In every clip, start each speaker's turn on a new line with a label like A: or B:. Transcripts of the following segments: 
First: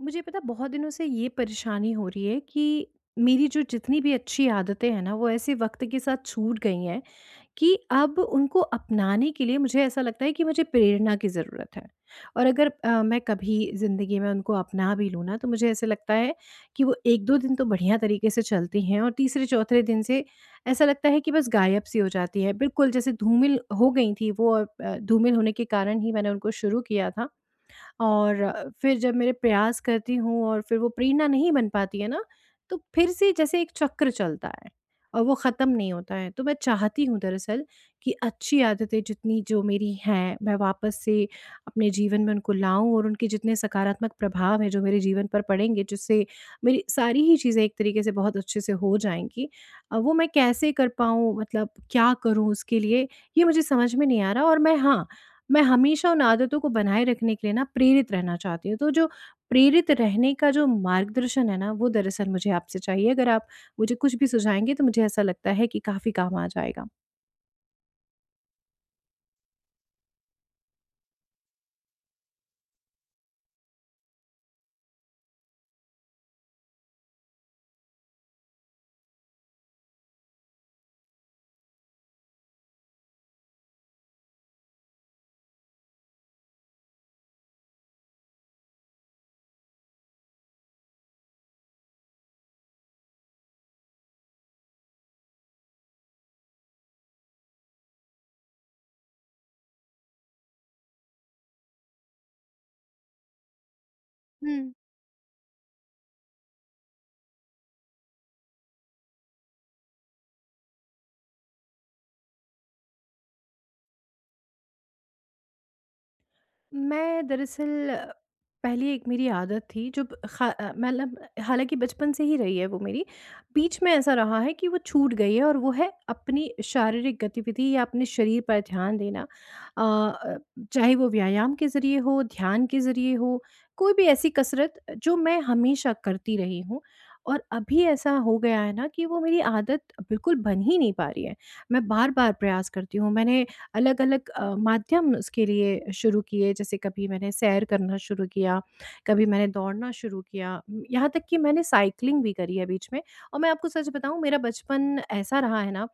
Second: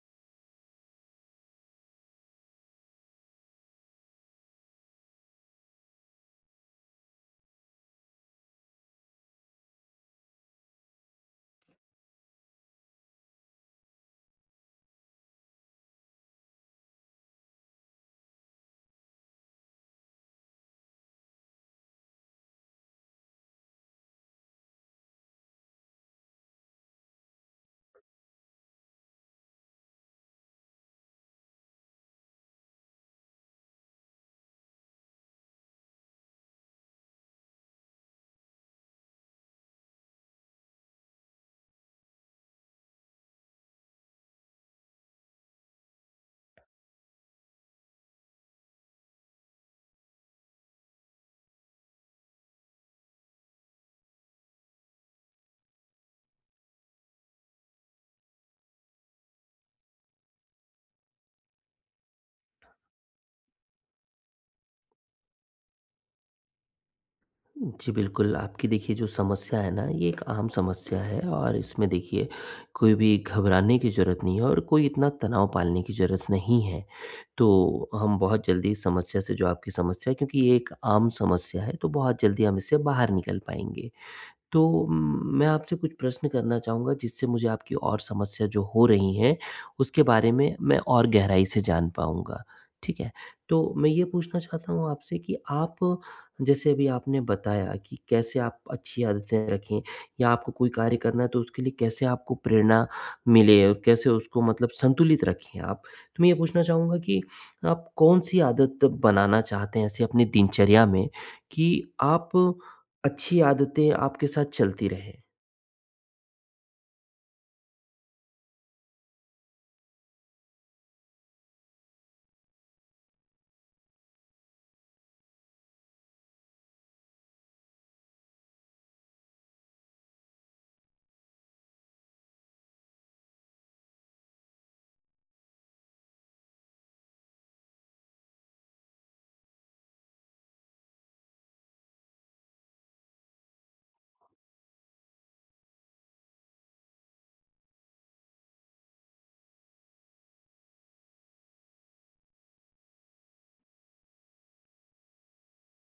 A: मुझे पता है, बहुत दिनों से ये परेशानी हो रही है कि मेरी जो जितनी भी अच्छी आदतें हैं ना, वो ऐसे वक्त के साथ छूट गई हैं कि अब उनको अपनाने के लिए मुझे ऐसा लगता है कि मुझे प्रेरणा की ज़रूरत है। और अगर मैं कभी ज़िंदगी में उनको अपना भी लूँ ना, तो मुझे ऐसे लगता है कि वो एक दो दिन तो बढ़िया तरीके से चलती हैं, और तीसरे चौथे दिन से ऐसा लगता है कि बस गायब सी हो जाती है, बिल्कुल जैसे धूमिल हो गई थी वो। और धूमिल होने के कारण ही मैंने उनको शुरू किया था। और फिर जब मेरे प्रयास करती हूँ और फिर वो प्रेरणा नहीं बन पाती है ना, तो फिर से जैसे एक चक्र चलता है और वो ख़त्म नहीं होता है। तो मैं चाहती हूँ दरअसल कि अच्छी आदतें जितनी जो मेरी हैं, मैं वापस से अपने जीवन में उनको लाऊँ और उनके जितने सकारात्मक प्रभाव हैं जो मेरे जीवन पर पड़ेंगे, जिससे मेरी सारी ही चीज़ें एक तरीके से बहुत अच्छे से हो जाएँगी। वो मैं कैसे कर पाऊँ, मतलब क्या करूँ उसके लिए, ये मुझे समझ में नहीं आ रहा। और मैं, हाँ, मैं हमेशा उन आदतों को बनाए रखने के लिए ना प्रेरित रहना चाहती हूँ। तो जो प्रेरित रहने का जो मार्गदर्शन है ना, वो दरअसल मुझे आपसे चाहिए। अगर आप मुझे कुछ भी सुझाएँगे, तो मुझे ऐसा लगता है कि काफ़ी काम आ जाएगा।
B: जी, बिल्कुल, आपकी देखिए जो समस्या है ना, ये एक आम समस्या है और इसमें देखिए कोई भी घबराने की ज़रूरत नहीं है और कोई इतना तनाव पालने की ज़रूरत नहीं है। तो हम बहुत जल्दी इस समस्या से जो आपकी समस्या है, क्योंकि ये एक आम समस्या है, तो बहुत जल्दी हम इससे बाहर निकल पाएँगे। तो मैं आपसे कुछ प्रश्न करना चाहूँगा, जिससे मुझे आपकी और समस्या जो हो रही हैं, उसके बारे में मैं और गहराई से जान पाऊँगा। ठीक है? तो मैं ये पूछना चाहता हूँ आपसे कि आप, जैसे अभी आपने बताया कि कैसे आप अच्छी आदतें रखें या आपको कोई कार्य करना है, तो उसके लिए कैसे आपको प्रेरणा मिले और कैसे उसको मतलब
A: हुँ।
B: संतुलित रखें आप। तो मैं ये पूछना चाहूँगा कि आप कौन-सी आदत बनाना चाहते हैं ऐसी अपनी दिनचर्या में कि आप अच्छी आदतें आपके साथ चलती रहें।
A: मैं दरअसल पहले एक मेरी आदत थी जो मतलब हालांकि बचपन से ही रही है वो मेरी, बीच में ऐसा रहा है कि वो छूट गई है, और वो है अपनी शारीरिक गतिविधि या अपने शरीर पर ध्यान देना, अ, अ, चाहे वो व्यायाम के ज़रिए हो, ध्यान के ज़रिए हो, कोई भी ऐसी कसरत जो मैं हमेशा करती रही हूँ। और अभी ऐसा हो गया है ना कि वो मेरी आदत बिल्कुल बन ही नहीं पा रही है। मैं बार बार प्रयास करती हूँ। मैंने अलग-अलग माध्यम उसके लिए शुरू किए, जैसे कभी मैंने सैर करना शुरू किया, कभी मैंने दौड़ना शुरू किया, यहाँ तक कि मैंने साइकिलिंग भी करी है बीच में। और मैं आपको सच बताऊँ, मेरा बचपन ऐसा रहा है ना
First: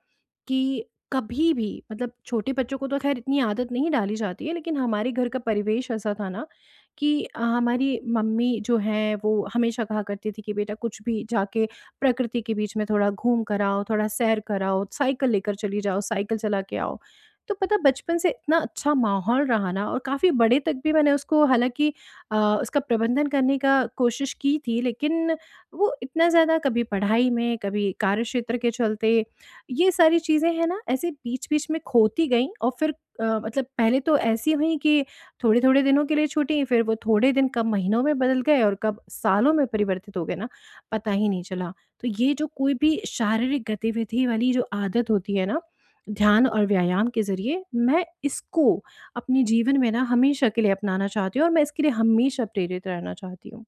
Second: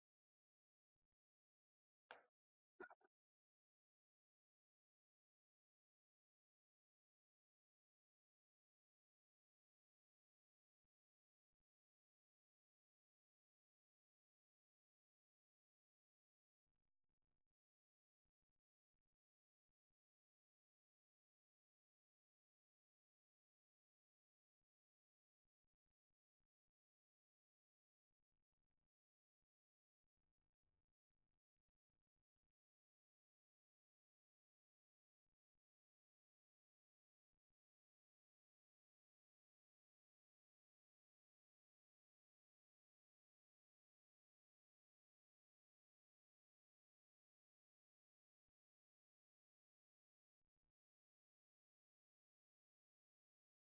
A: कि कभी भी, मतलब छोटे बच्चों को तो खैर इतनी आदत नहीं डाली जाती है, लेकिन हमारे घर का परिवेश ऐसा था ना कि हमारी मम्मी जो है वो हमेशा कहा करती थी कि बेटा कुछ भी जाके प्रकृति के बीच में थोड़ा घूम कर आओ, थोड़ा सैर कर आओ, साइकिल लेकर चली जाओ, साइकिल चला के आओ। तो पता है, बचपन से इतना अच्छा माहौल रहा ना, और काफ़ी बड़े तक भी मैंने उसको हालाँकि अ, उसका प्रबंधन करने का कोशिश की थी, लेकिन वो इतना ज़्यादा, कभी पढ़ाई में, कभी कार्यक्षेत्र के चलते, ये सारी चीज़ें हैं ना, ऐसे बीच-बीच में खोती गईं। और फिर मतलब पहले तो ऐसी हुई कि थोड़े-थोड़े दिनों के लिए छूटी, फिर वो थोड़े दिन कब महीनों में बदल गए और कब सालों में परिवर्तित हो गए ना, पता ही नहीं चला। तो ये जो कोई भी शारीरिक गतिविधि वाली जो आदत होती है ना, ध्यान और व्यायाम के ज़रिए मैं इसको अपने जीवन में ना हमेशा के लिए अपनाना चाहती हूँ, और मैं इसके लिए हमेशा प्रेरित रहना चाहती हूँ।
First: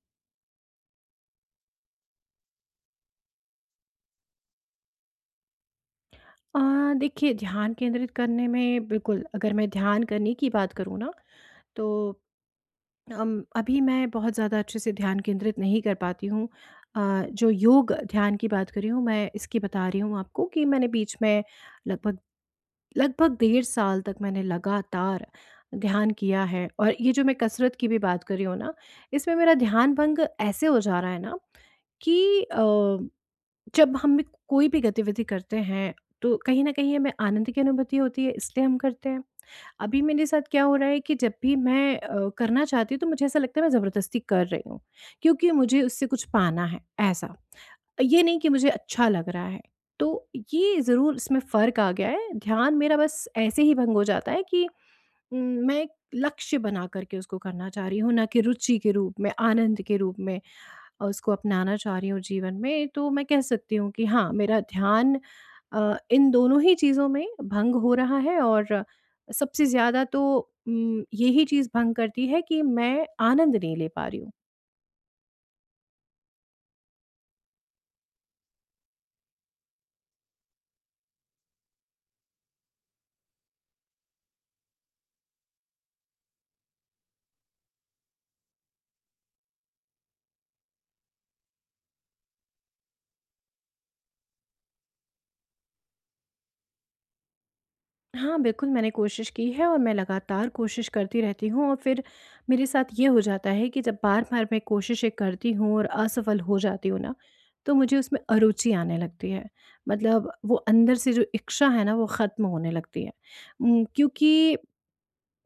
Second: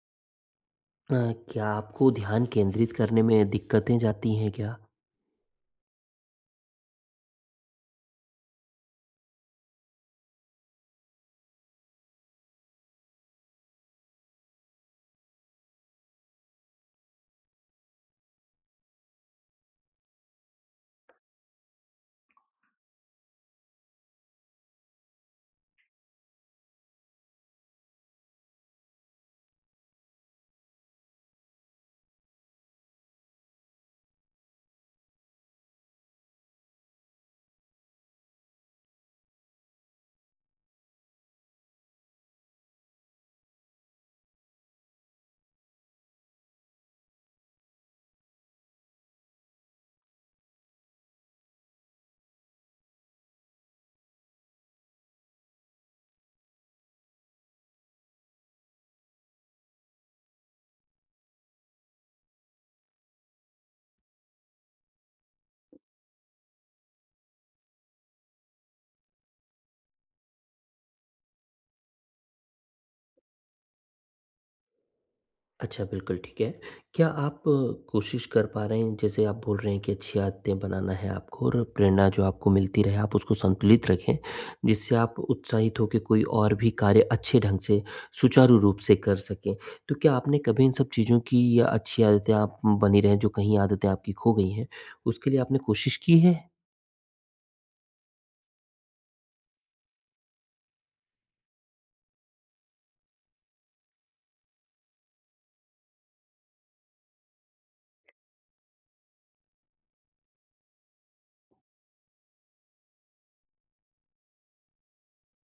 B: अ, क्या आपको ध्यान केंद्रित करने में दिक्कतें जाती हैं क्या?
A: अ, देखिए, ध्यान केंद्रित करने में बिल्कुल, अगर मैं ध्यान करने की बात करूँ ना, तो अभी मैं बहुत ज़्यादा अच्छे से ध्यान केंद्रित नहीं कर पाती हूँ। जो योग ध्यान की बात कर रही हूँ मैं, इसकी बता रही हूँ आपको कि मैंने बीच में लगभग लगभग 1.5 साल तक मैंने लगातार ध्यान किया है। और ये जो मैं कसरत की भी बात कर रही हूँ ना, इसमें मेरा ध्यान भंग ऐसे हो जा रहा है ना कि जब हम भी कोई भी गतिविधि करते हैं, तो कहीं न कहीं हमें आनंद की अनुभूति होती है, इसलिए हम करते हैं। अभी मेरे साथ क्या हो रहा है कि जब भी मैं करना चाहती हूँ, तो मुझे ऐसा लगता है मैं ज़बरदस्ती कर रही हूँ, क्योंकि मुझे उससे कुछ पाना है, ऐसा। ये नहीं कि मुझे अच्छा लग रहा है। तो ये ज़रूर इसमें फ़र्क आ गया है। ध्यान मेरा बस ऐसे ही भंग हो जाता है कि उम, मैं एक लक्ष्य बना कर के उसको करना चाह रही हूँ, ना कि रुचि के रूप में, आनंद के रूप में उसको अपनाना चाह रही हूँ जीवन में। तो मैं कह सकती हूँ कि हाँ, मेरा ध्यान इन दोनों ही चीज़ों में भंग हो रहा है, और सबसे ज़्यादा तो यही चीज़ भंग करती है कि मैं आनंद नहीं ले पा रही हूँ।
B: अच्छा, बिल्कुल ठीक है। क्या आप कोशिश कर पा रहे हैं, जैसे आप बोल रहे हैं कि अच्छी आदतें बनाना है आपको और प्रेरणा जो आपको मिलती रहे, आप उसको संतुलित रखें, जिससे आप उत्साहित होके कोई और भी कार्य अच्छे ढंग से सुचारू रूप से कर सकें। तो क्या आपने कभी इन सब चीज़ों की या अच्छी आदतें आप बनी रहें, जो कहीं आदतें आपकी खो गई हैं, उसके लिए आपने कोशिश की है?
A: हाँ, बिल्कुल, मैंने कोशिश की है, और मैं लगातार कोशिश करती रहती हूँ, और फिर मेरे साथ ये हो जाता है कि जब बार-बार मैं कोशिशें करती हूँ और असफल हो जाती हूँ ना, तो मुझे उसमें अरुचि आने लगती है। मतलब वो अंदर से जो इच्छा है ना, वो ख़त्म होने लगती है। क्योंकि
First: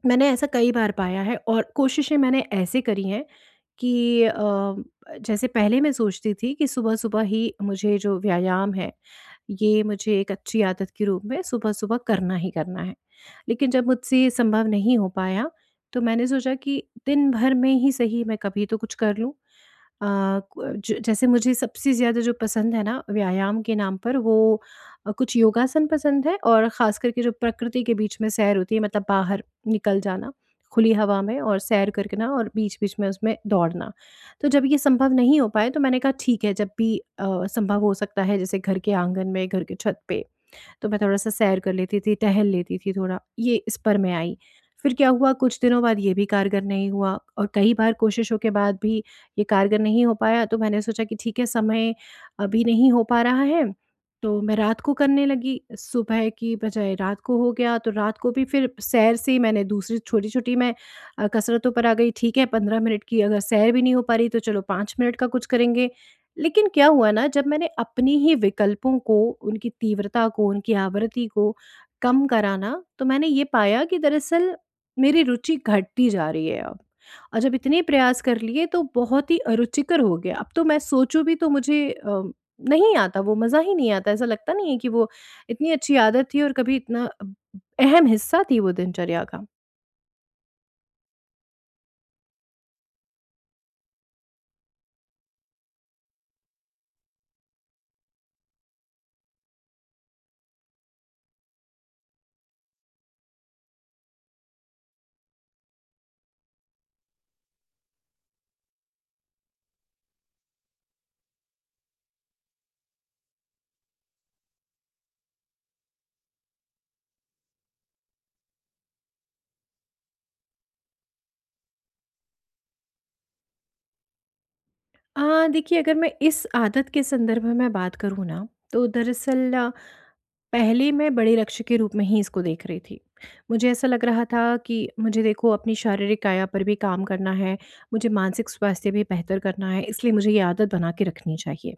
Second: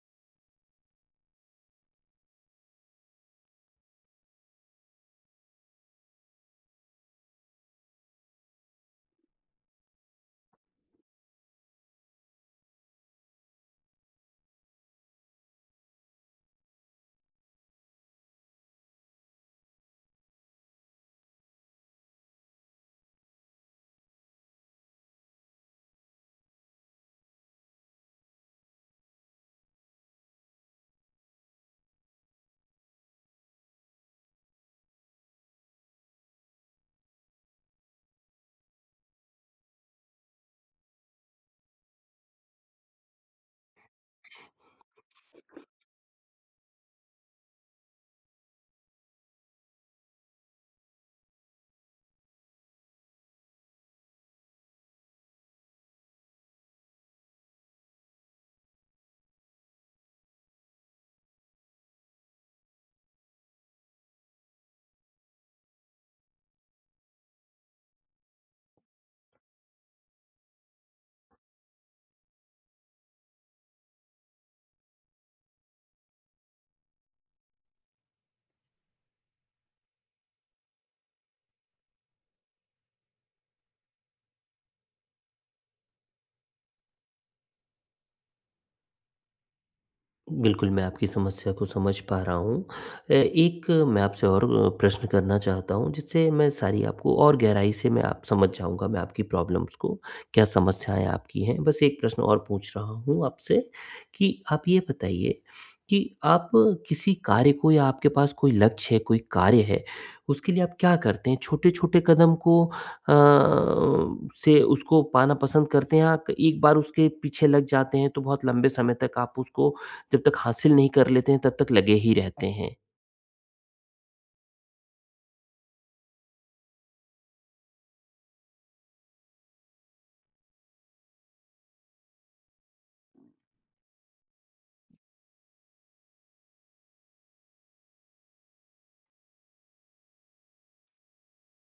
A: मैंने ऐसा कई बार पाया है, और कोशिशें मैंने ऐसे करी हैं कि जैसे पहले मैं सोचती थी कि सुबह-सुबह ही मुझे जो व्यायाम है, ये मुझे एक अच्छी आदत के रूप में सुबह-सुबह करना ही करना है। लेकिन जब मुझसे ये संभव नहीं हो पाया, तो मैंने सोचा कि दिन भर में ही सही मैं कभी तो कुछ कर लूँ। अ, क ज जैसे मुझे सबसे ज़्यादा जो पसंद है ना व्यायाम के नाम पर, वो कुछ योगासन पसंद है, और ख़ास करके जो प्रकृति के बीच में सैर होती है, मतलब बाहर निकल जाना खुली हवा में और सैर करके ना, और बीच-बीच में उसमें दौड़ना। तो जब ये संभव नहीं हो पाए, तो मैंने कहा ठीक है, जब भी संभव हो सकता है, जैसे घर के आँगन में, घर की छत पे, तो मैं थोड़ा-सा सैर कर लेती थी, टहल लेती थी थोड़ा, ये इस पर मैं आई। फिर क्या हुआ, कुछ दिनों बाद ये भी कारगर नहीं हुआ, और कई बार कोशिशों के बाद भी ये कारगर नहीं हो पाया, तो मैंने सोचा कि ठीक है, समय अभी नहीं हो पा रहा है, तो मैं रात को करने लगी। सुबह की बजाय रात को हो गया, तो रात को भी फिर सैर से ही मैंने दूसरी छोटी-छोटी, मैं कसरतों पर आ गई। ठीक है, 15 मिनट की अगर सैर भी नहीं हो पा रही, तो चलो 5 मिनट का कुछ करेंगे। लेकिन क्या हुआ ना, जब मैंने अपने ही विकल्पों को, उनकी तीव्रता को, उनकी आवृत्ति को कम करा ना, तो मैंने ये पाया कि दरअसल मेरी रुचि घटती जा रही है अब। और जब इतने प्रयास कर लिए, तो बहुत ही अरुचिकर हो गया। अब तो मैं सोचूँ भी, तो मुझे नहीं आता, वो मज़ा ही नहीं आता। ऐसा लगता नहीं है कि वो इतनी अच्छी आदत थी और कभी इतना अब अहम हिस्सा थी वो दिनचर्या का।
B: बिल्कुल, मैं आपकी समस्या को समझ पा रहा हूँ। एक मैं आपसे और प्रश्न करना चाहता हूँ, जिससे मैं सारी आपको और गहराई से मैं आप समझ जाऊँगा, मैं आपकी प्रॉब्लम्स को, क्या समस्याएँ आपकी हैं। बस एक प्रश्न और पूछ रहा हूँ आपसे कि आप ये बताइए कि आप किसी कार्य को या आपके पास कोई लक्ष्य है, कोई कार्य है, उसके लिए आप क्या करते हैं? छोटे-छोटे कदम को से उसको पाना पसंद करते हैं, या एक बार उसके पीछे लग जाते हैं तो बहुत लंबे समय तक आप उसको जब तक हासिल नहीं कर लेते हैं, तब तक लगे ही रहते हैं।
A: देखिए, अगर मैं इस आदत के संदर्भ में बात करूँ ना, तो दरअसल पहले मैं बड़े लक्ष्य के रूप में ही इसको देख रही थी। मुझे ऐसा लग रहा था कि मुझे देखो अपनी शारीरिक काया पर भी काम करना है, मुझे मानसिक स्वास्थ्य भी बेहतर करना है, इसलिए मुझे ये आदत बना के रखनी चाहिए।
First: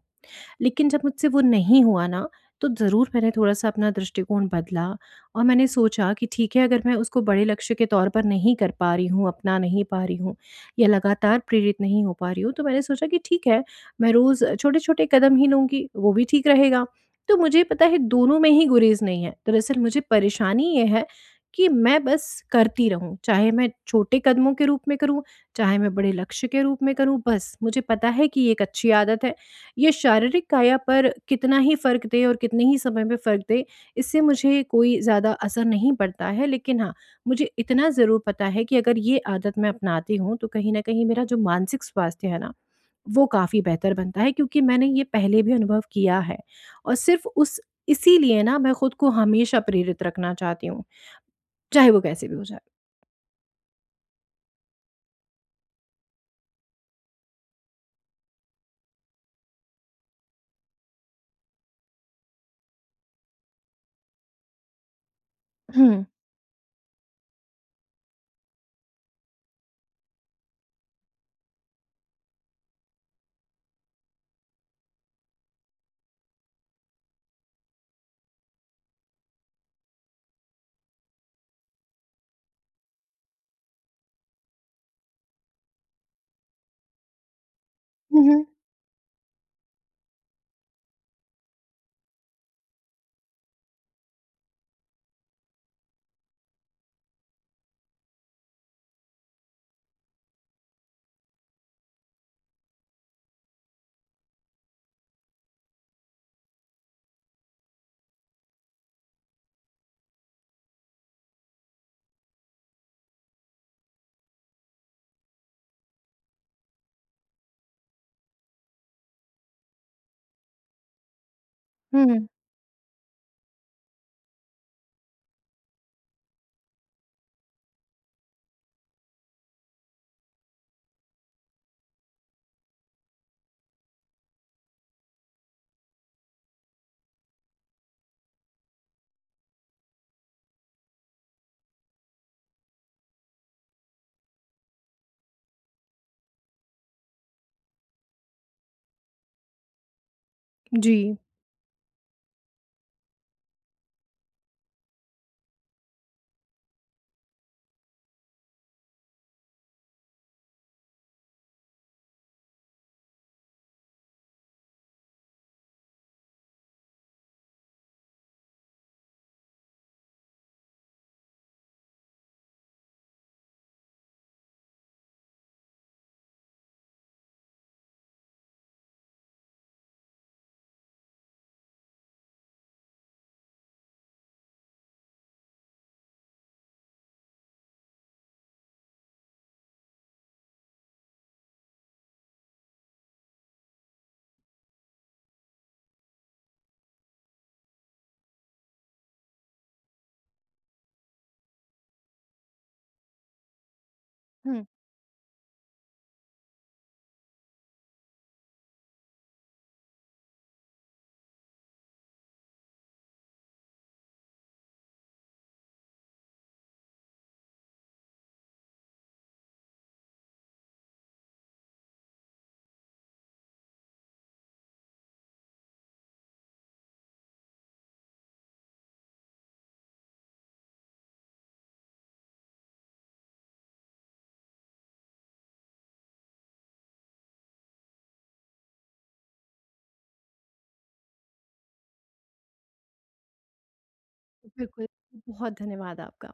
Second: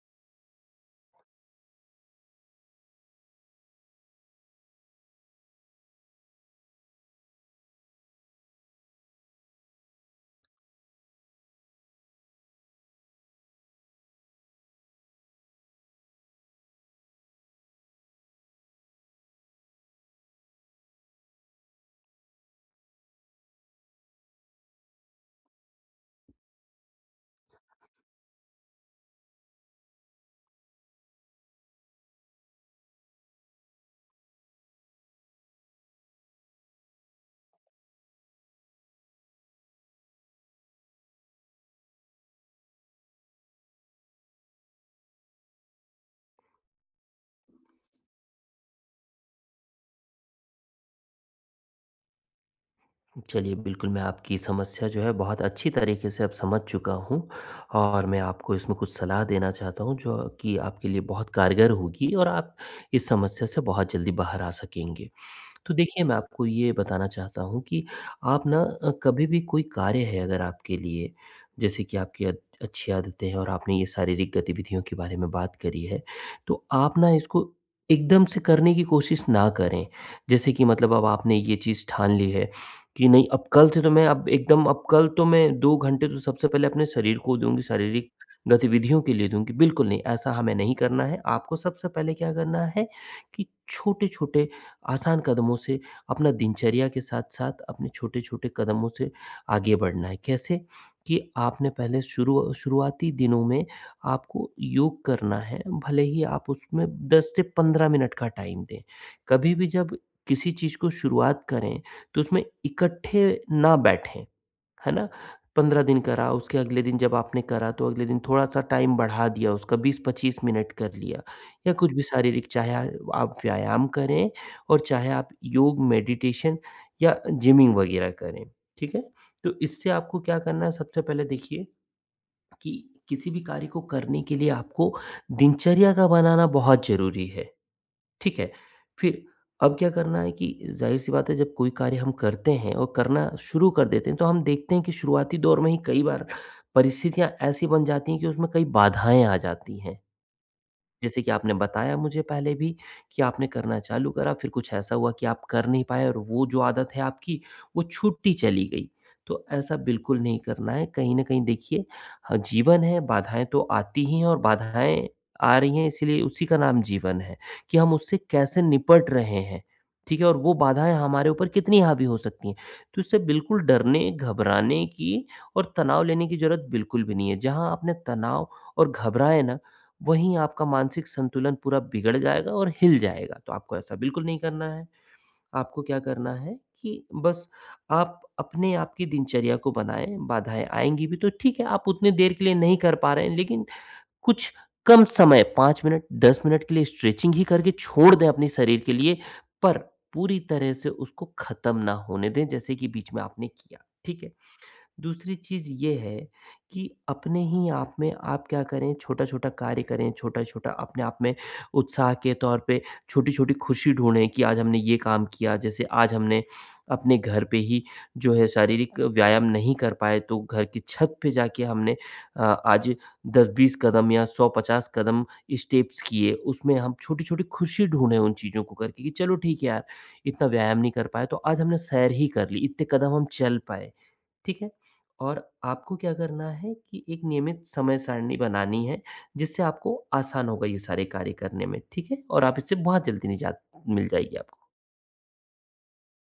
A: लेकिन जब मुझसे वो नहीं हुआ ना, तो ज़रूर मैंने थोड़ा-सा अपना दृष्टिकोण बदला। और मैंने सोचा कि ठीक है, अगर मैं उसको बड़े लक्ष्य के तौर पर नहीं कर पा रही हूँ, अपना नहीं पा रही हूँ, या लगातार प्रेरित नहीं हो पा रही हूँ, तो मैंने सोचा कि ठीक है, मैं रोज़ छोटे-छोटे कदम ही लूँगी, वो भी ठीक रहेगा। तो मुझे पता है, दोनों में ही गुरेज़ नहीं है। दरअसल मुझे परेशानी ये है कि मैं बस करती रहूँ, चाहे मैं छोटे कदमों के रूप में करूँ, चाहे मैं बड़े लक्ष्य के रूप में करूँ, बस मुझे पता है कि ये एक अच्छी आदत है। ये शारीरिक काया पर कितना ही फ़र्क दे और कितने ही समय में फ़र्क दे, इससे मुझे कोई ज़्यादा असर नहीं पड़ता है। लेकिन हाँ, मुझे इतना ज़रूर पता है कि अगर ये आदत मैं अपनाती हूँ, तो कहीं न कहीं मेरा जो मानसिक स्वास्थ्य है ना, वो काफ़ी बेहतर बनता है, क्योंकि मैंने ये पहले भी अनुभव किया है। और सिर्फ़ उस, इसीलिए ना मैं खुद को हमेशा प्रेरित रखना चाहती हूँ, चाहे वो कैसे भी हो जाए।
B: चलिए बिल्कुल, मैं आपकी समस्या जो है बहुत अच्छी तरीके से अब समझ चुका हूँ और मैं आपको इसमें कुछ सलाह देना चाहता हूँ, जो कि आपके लिए बहुत कारगर होगी और आप इस समस्या से बहुत जल्दी बाहर आ सकेंगे। तो देखिए,
A: हुँ।
B: मैं आपको ये बताना चाहता हूँ कि आप ना कभी भी कोई कार्य है अगर आपके लिए, जैसे कि आपकी अच्छी आदतें हैं और आपने ये शारीरिक गतिविधियों के बारे में बात करी है, तो आप ना इसको एकदम से करने की कोशिश ना करें। जैसे कि मतलब अब आपने ये चीज़ ठान ली है कि नहीं, अब कल से तो मैं, अब एकदम, अब कल तो मैं 2 घंटे तो सबसे पहले अपने शरीर को दूँगी, शारीरिक
A: हुँ, हुँ।
B: गतिविधियों के लिए दूँगी। बिल्कुल नहीं, ऐसा हमें नहीं करना है। आपको सबसे पहले क्या करना है कि छोटे-छोटे आसान कदमों से अपना दिनचर्या के साथ-साथ अपने छोटे-छोटे कदमों से आगे बढ़ना है। कैसे? कि आपने पहले शुरू शुरुआती दिनों में आपको योग करना है, भले ही आप उसमें 10 से 15 मिनट का टाइम दें। कभी भी जब किसी चीज़ को शुरुआत करें, तो उसमें इकट्ठे ना बैठें। है ना? 15 दिन करा, उसके अगले दिन जब आपने करा तो अगले दिन थोड़ा-सा टाइम बढ़ा दिया, उसका 20-25 मिनट कर लिया या कुछ भी
A: हुँ, हुँ।
B: शारीरिक, चाहे आप व्यायाम करें और चाहे आप योग, मेडिटेशन या जिमिंग वगैरह करें, ठीक है? तो इससे आपको क्या करना है, सबसे पहले देखिए कि किसी भी कार्य को करने के लिए आपको दिनचर्या का बनाना बहुत ज़रूरी है। ठीक है। फिर अब क्या करना है कि ज़ाहिर-सी बात है, जब कोई कार्य हम करते हैं और करना शुरू कर देते हैं, तो हम देखते हैं कि शुरुआती दौर में ही कई बार परिस्थितियाँ ऐसी बन जाती हैं कि उसमें कई बाधाएँ आ जाती हैं।
A: जी।
B: जैसे कि आपने बताया मुझे पहले भी कि आपने करना चालू करा, फिर कुछ ऐसा हुआ कि आप कर नहीं पाए और वो जो आदत है आपकी, वो छूटती चली गई। तो ऐसा बिल्कुल नहीं करना है। कहीं न कहीं देखिए ह जीवन है, बाधाएँ तो आती ही हैं और बाधाएँ आ रही हैं, इसीलिए उसी का नाम जीवन है, कि हम उससे कैसे निपट रहे हैं, ठीक है? और वो बाधाएँ हमारे ऊपर कितनी हावी हो सकती हैं। तो इससे बिल्कुल डरने, घबराने की और तनाव लेने की ज़रूरत बिल्कुल भी नहीं है। जहाँ आपने तनाव और घबराए ना, वहीं आपका मानसिक संतुलन पूरा बिगड़ जाएगा और हिल जाएगा। तो आपको ऐसा बिल्कुल नहीं करना है। आपको क्या करना है कि बस आप अपने आप की दिनचर्या को बनाएँ, बाधाएँ आएँगी भी तो ठीक है, आप उतनी देर के लिए नहीं कर पा रहे हैं, लेकिन कुछ कम समय 5 मिनट, 10 मिनट के लिए स्ट्रेचिंग ही करके छोड़ दें अपने शरीर के लिए, पर पूरी तरह से उसको ख़त्म ना होने दें, जैसे कि बीच में आपने किया। ठीक है?
A: हुँ,
B: दूसरी चीज़ ये है कि अपने ही आप में आप क्या करें, छोटा-छोटा कार्य करें, छोटा-छोटा अपने आप में उत्साह के तौर पे छोटी-छोटी खुशी ढूँढें कि आज हमने ये काम किया। जैसे आज हमने अपने घर पे ही जो है शारीरिक व्यायाम नहीं कर पाए, तो घर की छत पे जाके हमने आज 10-20 कदम या 100-50 कदम स्टेप्स किए। उसमें हम छोटी-छोटी खुशी ढूँढें उन चीज़ों को करके कि चलो ठीक है यार, इतना व्यायाम नहीं कर पाए, तो आज हमने सैर ही कर ली, इतने कदम हम चल पाए। ठीक है? और आपको क्या करना है कि एक नियमित समय सारणी बनानी है, जिससे आपको आसान होगा ये सारे कार्य करने में, ठीक है? और आप इससे बहुत जल्दी निजात मिल जाएगी आपको।
A: बिल्कुल। बहुत धन्यवाद आपका।